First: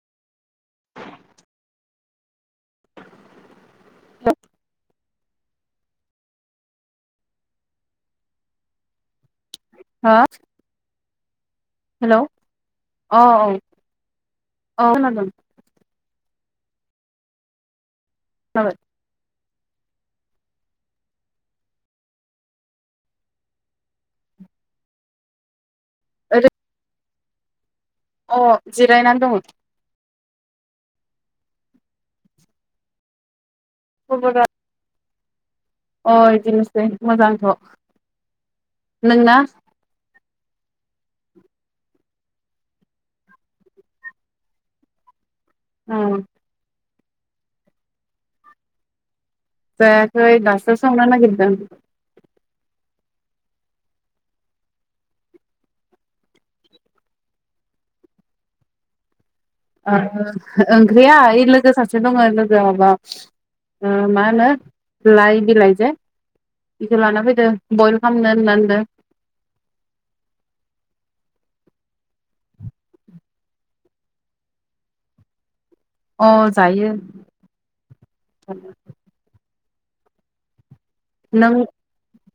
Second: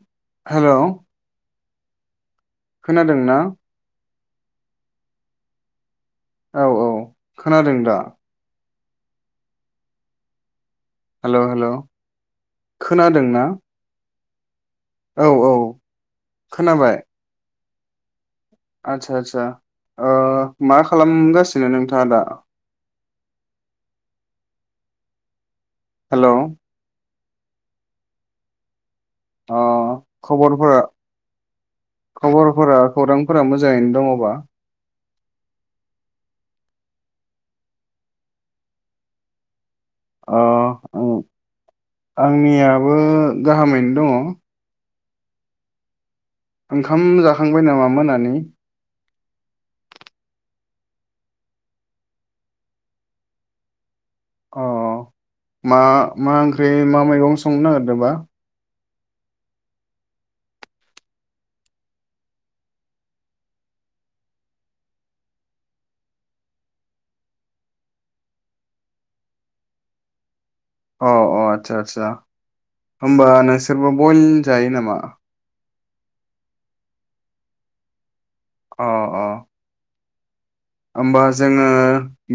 [inaudible] Hello खोनादों ना? [inaudible] औ औ खोनादों दा? हा? हेलौ हेलौ औ खोनादों ना? औ खोनादों। खोनाबाय? खोनाबाय आतसा आतसा। ओ मा खालामगासिनो नोंथाङा दा? हेलौ अ जिरायनानै दङो। अ खबरफोरा खबरफोरा खौरांफोरा मोज जाङैनो दङबा? खबरा अ इदिनोसै मोजांथ'। नोंना? अ ओ आंनियाबो गाहामैनो दङ। आ ओंखाम जाखांबाय नामा मोनानि? जायाखै दासो संनो नागिरदों। अ मा मा ओंख्रि मा मैगं संनो नागिरदोंबा? ओ ओंख्रिया ओइ लोगो सासे दङ लोगोआ माबा ओ मा होनो लाइ बिलाइ जे बेखो लाना फैदो बयेल खालामनो होननानो। अ अ आतसा आतसा। होमबा नोंसोरबो बयेल जायो नामा? अ जायो। अ अ। ओमबा नों जोङो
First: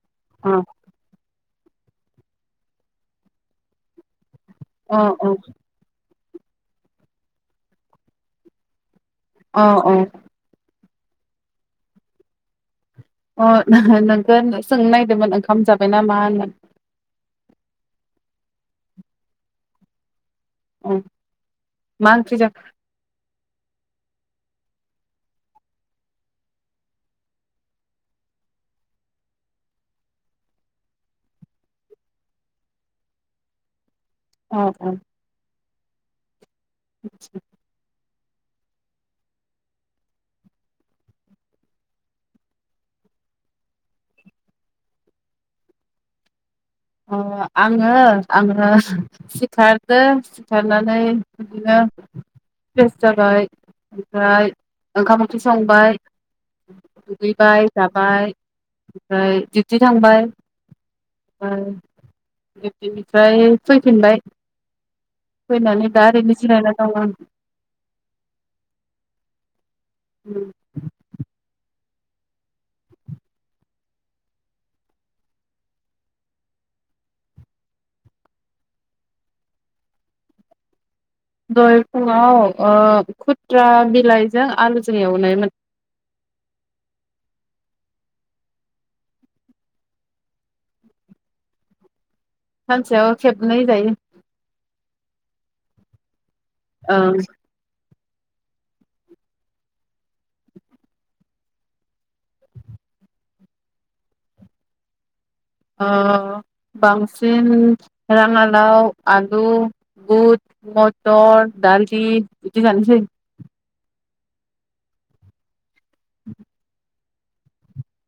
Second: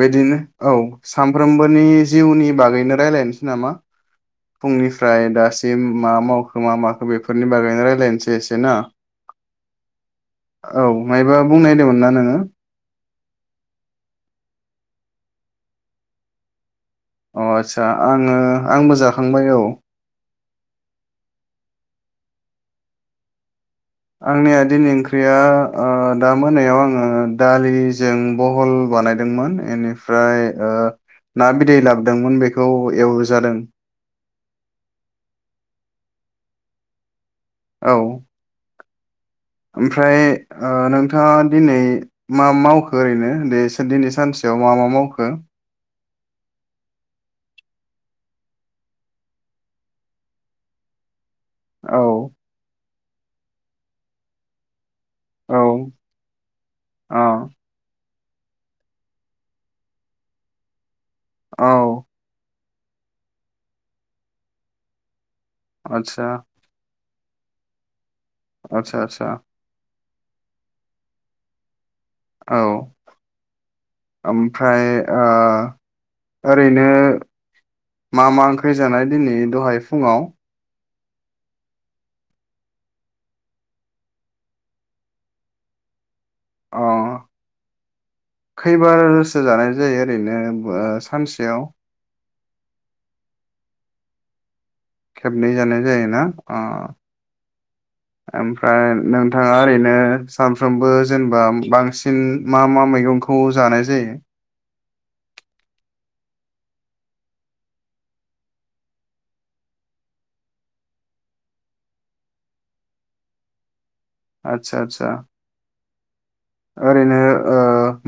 बेदिनो अ औ। सामफ्रोमबोनि जिउनि बागैनो रायलायनसै नामा! अ फुंनिफ्राय अ दासिम मा मावखो मा माखो बेफोरनि बागैनो रायलानसै एसे ना। अ अ औ मायबा बुंनायदोमोन ना नोङो अ नो नोंखोन सोंनो नायदोंमोन ओंखाम जाबाय ना मा होननानै? अ आदसा आङो आंबो जाखांबाय औ। औ मा ओंख्रि जाख आंनि आ दिनि ओंख्रिया ओ दा मोनायाव आङो दालिजों बहल बानायदोंमोन एनिफ्राय ओ ना बिदै लाबोदोंमोन बेखौ एवजादों। अ अ [inaudible] औ। ओमफ्राय ओ नोंथाङा दिनै मा मावखो ओरैनो दे एसे दिनै सानसेयाव मा मा मावखो? अ आङो आङो सिखारदो सिखारनानै बिदिनो औ फ्रेस जाबाय ओमफ्राय ओंखाम ओंख्रि औ संबाय अ दुगैबाय जाबाय ओमफ्राय दिउथि थांबाय औ। दिउथिनिफ्राय फैफिनबाय फैनानै दा आदसा ओरैनो जिरायना दं आं आतसा आतसा [unintelligible] औ ओमफ्राय ओ ओरैनो मा मा ओंख्रि जानाय दिनै दहाय फुङाव दहाय फुङाव ओ खुथ्रा बिलाइजों आलुजों एवनायमोन। अ खैबारसो जानाय जायो ओरैनो ओ सानसेयाव? सानसेयाव खेबनै जायो। खेबनै जानाय जायोना अ ओं। ओमफ्राय नोंथाङा ओरैनो सानफ्रोमबो जेनेबा बांसिन मा मा मैगंखौ जानाय जाय? ओ बांसिन राङालाव, आलु, बुट, मटर, दालि बिदि जानाय जायो। आतसा आतसा। [inaudible] ओरैनो ओ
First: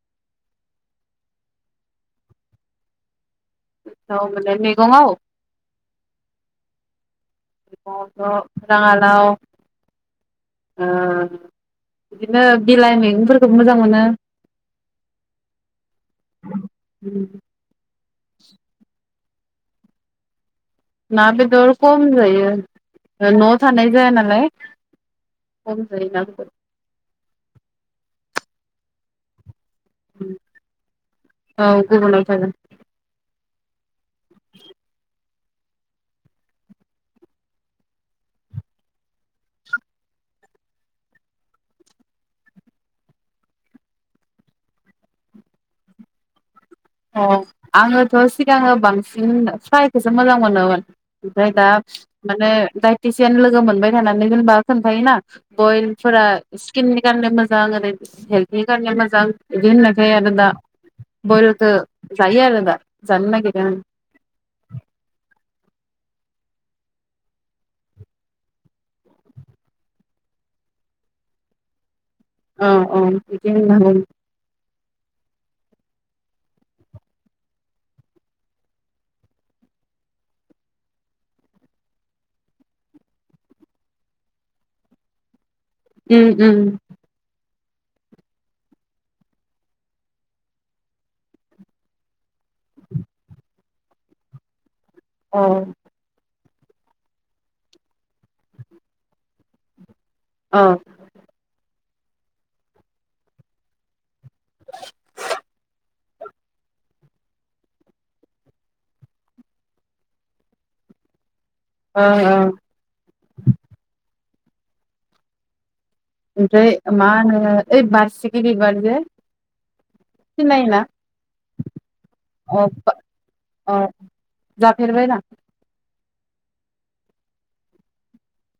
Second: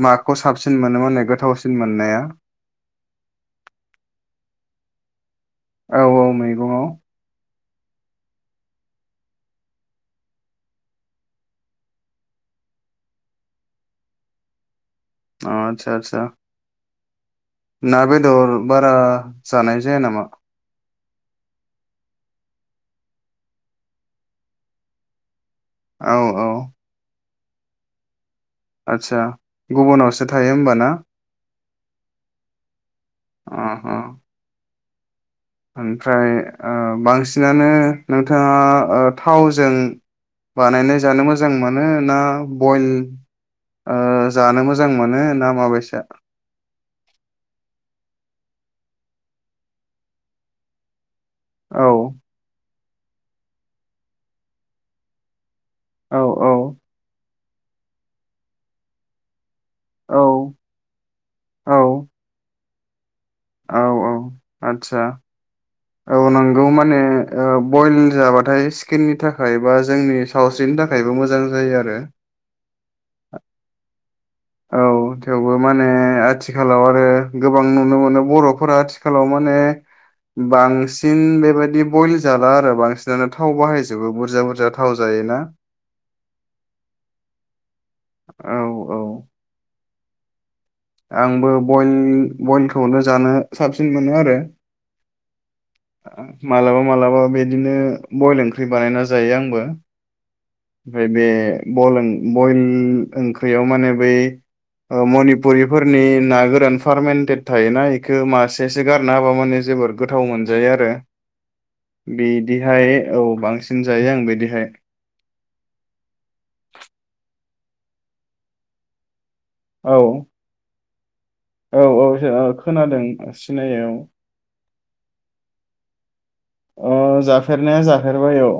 माखौ साबसिन मोनो माने गोथावसिन मोननाया? लाय मैगङाव औ औ मैगङाव। मैगंथ' राङालाव ओ बिदिनो बिलाइ मैगंफोरखौबो मोजां मोनो। अ आतसा आतसा। उम। ना बेदर बारा जानाय जाया नामा? ना बेदर खम जायो न'आव थानाय जाया नालाय। खम औ जायो औ । आतसा। गुबुनावसो थायो होमबा ना। औ गुबुनाव थागोन। अ अ ओमफ्राय ओक्षबांसिनानो नोंथाङा ओ थावजों बानायनाय जानो मोजां मोनो ना बइल ओ जानो मोजां मोनो ना माबायसा अ आङोथ' सिगाङो बांसिन फ्रायखौसो मोजां मोनोमोन ओमफ्राय दा औ माने दडाइटिसियान लोगो मोनबाय थानानै जेनबा खोन्थायोना औ बयलफोरा स्किननि कारेननो मोजां मोजां आरो हेलथनि कारने मोजां इदि होननायखाय औ दा बयेल खो औ जायो आरो [unintelligible] जानो नागिरा औ औ आदसा औ नंगौ माने ओ बइल जाबाथाय स्किननि थाखाय बा जोंनि सावस्रिनि थाखायबो मोजां जायो आरो। औ औ [unintelligible] औ थेवबो माने आथिखालाव आरो गोबां नुनो मोनो बर'फोरा आथिखालाव माने बांसिन बेबायदि बयल जाला आरो बांसिनानो थाव बाहायजोबो बुरजा बुरजा थाव जायोना। उम उम औ औ आंबो बयल बयलखौनो जानो साबसिन मोनो आरो। औ मालाबा मालाबा बिदिनो बयल ओंख्रि बानायना जायो आंबो। औ ओ बेफ्राय बे बयल ओंख्रियाव माने बै ओ मनिपुरिफोरनि ना गोरान फारमेन्टेट थायोना एखौ मासेसो गारनो हाबा माने जोबोर गोथाव मोनजायो आरो। ओ बिदिहाय औ बांसिन जायो आं बिदि। बेहाय ओमफ्राय मा होनो। ओइ बारसिकि बिबार जे औ सिनायोना औ औ स अ खोनादों अ सिनायो जाफेरबायना औ औ जाफेरनाया जाफेरबाय औ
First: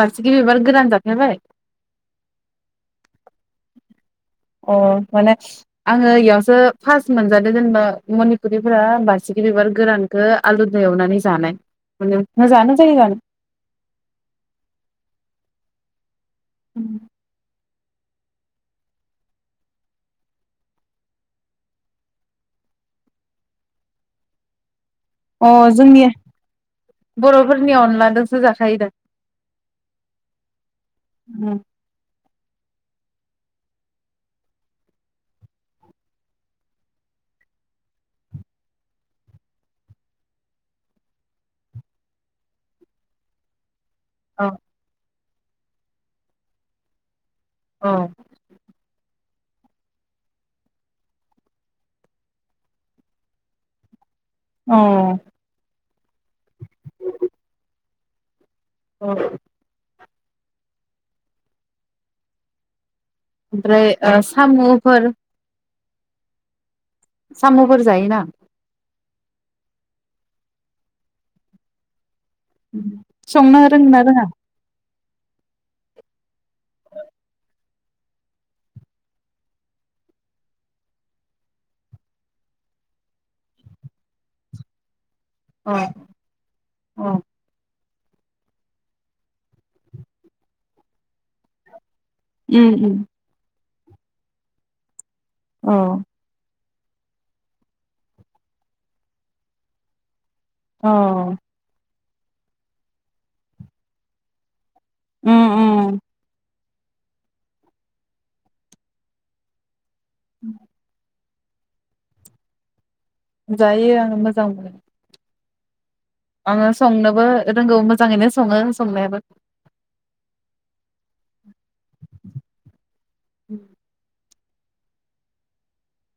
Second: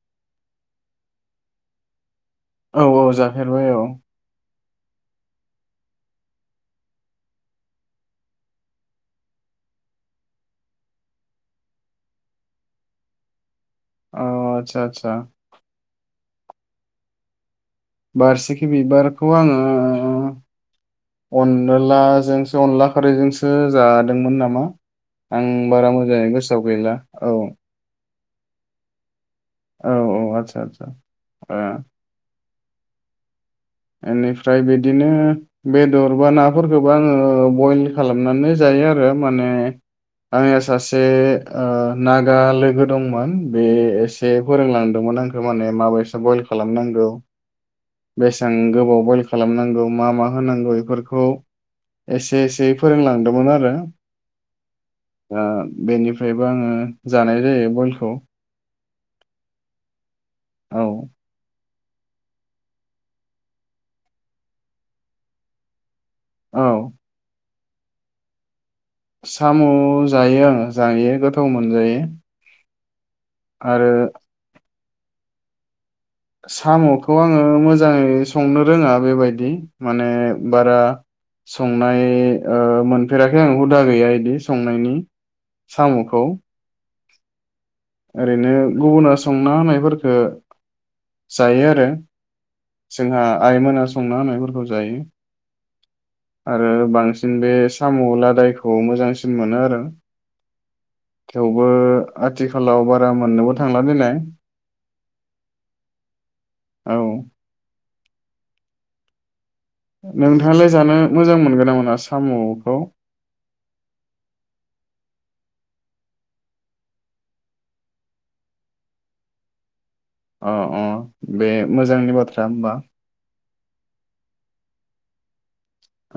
बारसिखि बिबार गोरान जाफेरबाय औ औ जाफेरबाय औ अ माने आङो एयावसो फार्स्ट मोनजादो जेनेबा मनिपुरिफोरा बारसिखि बिबार गोरानखौ आलु दो एवनानै जानाय माने मोजानो जायो जानो। अ आतसा आतसा उम बारसिखि बिबारखौ आङो अनलाजोंसो अनला खारैजोंसो जादोंमोन नामा? आं अ बारा जोंनि मोजाङै गोसोआव गैला औ। बर'फोरनि अनलाजोंसो जाखायो दा। औ औ आतसा आतसा ओनिफ्राय बिदिनो बेदर बा नाफोरखौबो आङो बइल खालामनानै जायो आरो माने आंना सासे ओ नागा लोगो दंमोन बे एसे औ फोरोंलांदोंमोन आं बे माने माबायसा बयल खालामनांगौ? औ बेसेबां गोबाव बयल खालामनांगौ मा मा होनांगौ एफोरखौ एसे एसेै फोरोंलांदोंमोन आरो औ दा बेनिफ्रायबो आङो जानाय जायो बयल खौ औ औ ओमफ्राय आ साम'फोर औ साम'फोर जायोना साम' जायो आङो जायो गोथाव मोनजायो । उम संनो रोङो ना रोङा? साम'खौ आङो मोजाङै संनो रोङा बेबायदि माने बारा संनाय ओ मोनफेराखै आं हुदा गैया इदि संनायनि । साम'खौ अ ओरैनो गुबुना संना होनायफोरखौ जायो आरो उम जोंहा आइमोना संना होनायफोरखौ जायो औ आरो बांसिन बे साम' लादायखौ मोजांसिन मोनो आरो थेवबो आथिखालाव बारा मोननोबो थांला नालाय उम उम औ नोंथाङालाय जानो मोजां मोनगोन ना मोना साम'खौ? जायो आं मोजां मोनो । आङो संनोबो रोंगौ मोजाङैनो सङो संनायाबो । अ अ बे मोजांनि बाथ्रा होमबा । उम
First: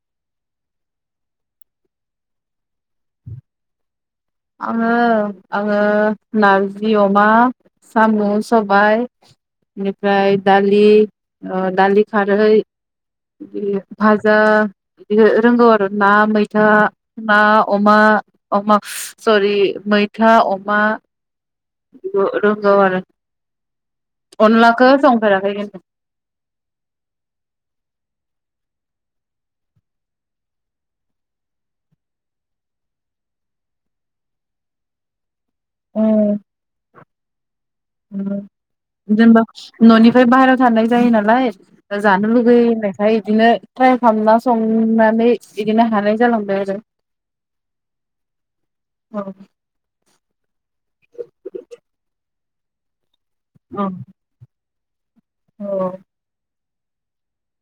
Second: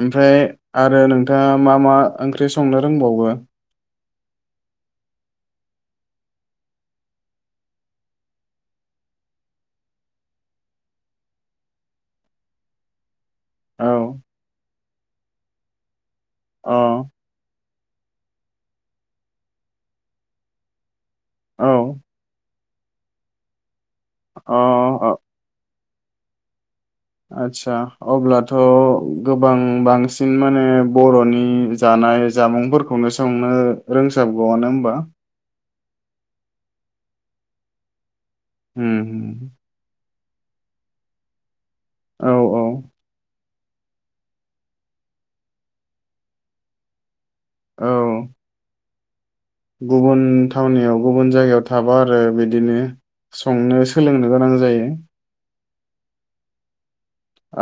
ओमफ्राय आरो नोंथाङा मा मा ओंख्रि संनो रोंबावो? आङो आङो नारजि अमा, साम' सबाय बेनिफ्राय दालि ओ दालि खारै । बि औ भाजा बिदि रोंगौ आरो ना मैथा अ ना अमा अमा सरि मैथा अमा औ रोंगौ आरो अ अनलाखौ अ संफेराखै होनो आतसा अब्लाथ' गोबां बांसिन माने बर'नि जानाय जामुंफोरखौनो संनो रोंसाबगौआनो होमबा औ उम जेनेबा न'नि ओमफ्राय बाहेरायाव थांनाय जायो नालाय औ जानो औ लुगैयो होननायखाय बिदिनो ट्राइ खालामना संनानै बिदिनो हानाय जालांबाय आरो औ औ गुबुन थावनियाव गुबुन जायगायाव थाबा आरो बिदिनो संनो सोलोंनो गोनां जायो औ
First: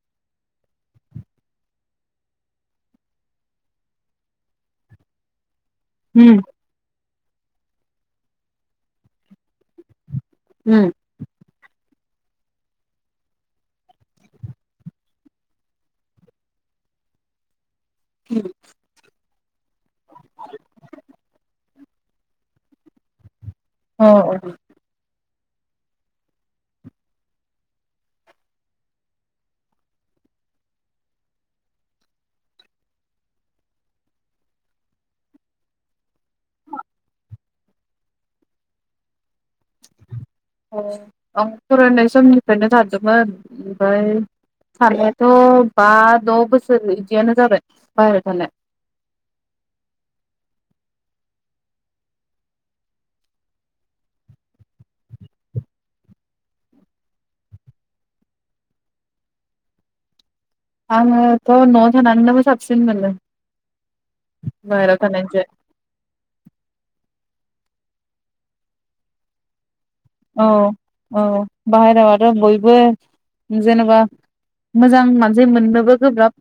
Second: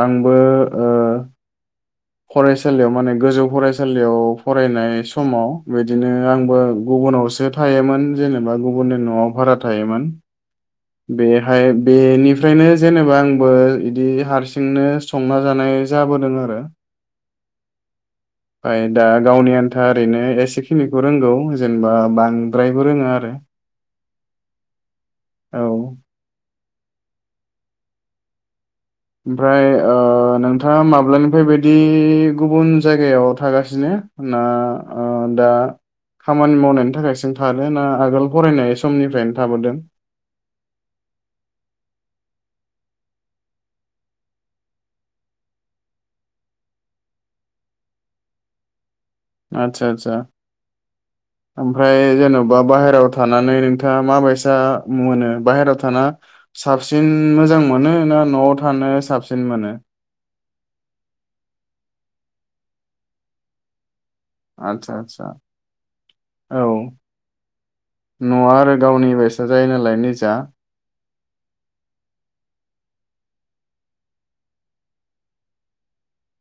आंबो फरायसालियाव माने गोजौ फरायसालियाव फरायनाय समाव बिदिनो उम आंबो गुबुनाव सो थायोमोन जेनेबा गुबुननि न'आव भारा थायोमोन उम बे हाय बेनिफ्रायनो जेनेबा आंबो इदि हारसिंनो संना जानाय जाबोदों आरो फाय दा गावनि आन्था ओरैनो एसेखिनिखौ रोंगौ जेनेबा बांद्रायबो रोङा आरो औ औ औ ओमफ्राय ओ नोंथाङा माब्लानिफ्राय बिदि गुबुन जायगायाव थागासिनो ना ओ दा खामानि मावनायनि थाखायसिम थादों ना आगोल फरायनाय समनिफ्रायनो थाबोदों औ आं फरायनाय समनिफ्रायनो थादोंमोन ओमफ्राय थानायाथ' बा द' बोसोर बिदियानो जाबाय बाहेरायाव थानाया आदसा आदसा ओमफ्राय जेन'बा बाहेरायाव थानानै नोंथाङा माबायसा मोनो बाहेरायाव थाना साबसिन मोजां मोनो ना न'आव थानो साबसिन मोनो आङोथ' न'आव थानानैनो साबसिन मोनो आतसा बाहेरायाव आतसा थानायनिफ्राय औ न'आ आरो गावनि बायसा जायो नालाय निजा औ औ बाहेरायाव आरो बयबो जेनेबा मोजां मानसि मोननोबो गोब्राब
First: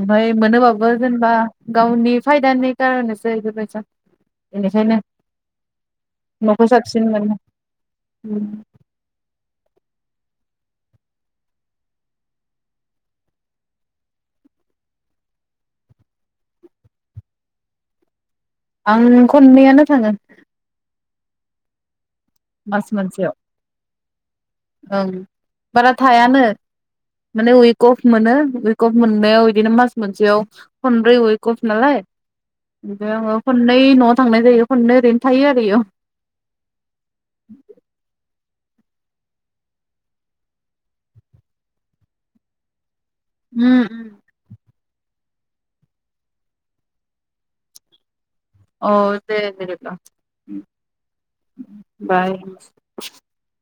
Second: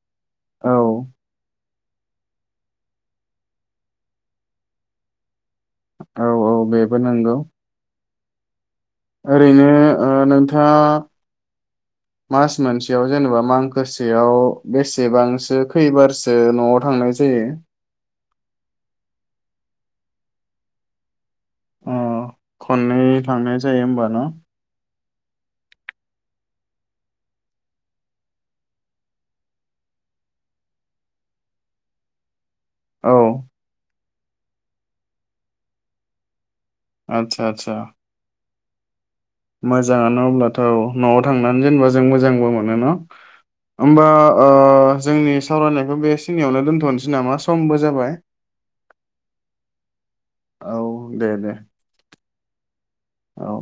ओमफाय औ मोनोब्लाबो जेनेबा गावनि फायदानि कारननैसो बेफोर बायसा बेनिखायनो औ औ बेबो नंगौ उम ओरैनो ओ नोंथाङा मास मोनसेयाव जेनेबा मांखोसेयाव बेसेबांसो खैबारसो न'आव थांनाय जायो आं खननैयानो थाङो अ मास खननै मोनसेयाव थांनाय जायो होमबा न ओं बारा थायानो माने उइक अफ मोनो उइक अफ मोननायाव बिदिनो मास मोनसेयाव खनब्रै उइक अफ नालाय ओमफाय औ आङो खननै न'आव थांनाय जायो खननै ओरैनो थायो आरो इयाव आतसा आतसा मोजाङानो अब्लाथ' न'आव थांनानै जेनबा जों मोजांबो मोनो उम होमबा ओ जोंनि सावरायनायखौ बे सिनियावनो दोन्थ'नोसै नामा समबो जाबाय अ दे दे बा औ दे दे बाय औ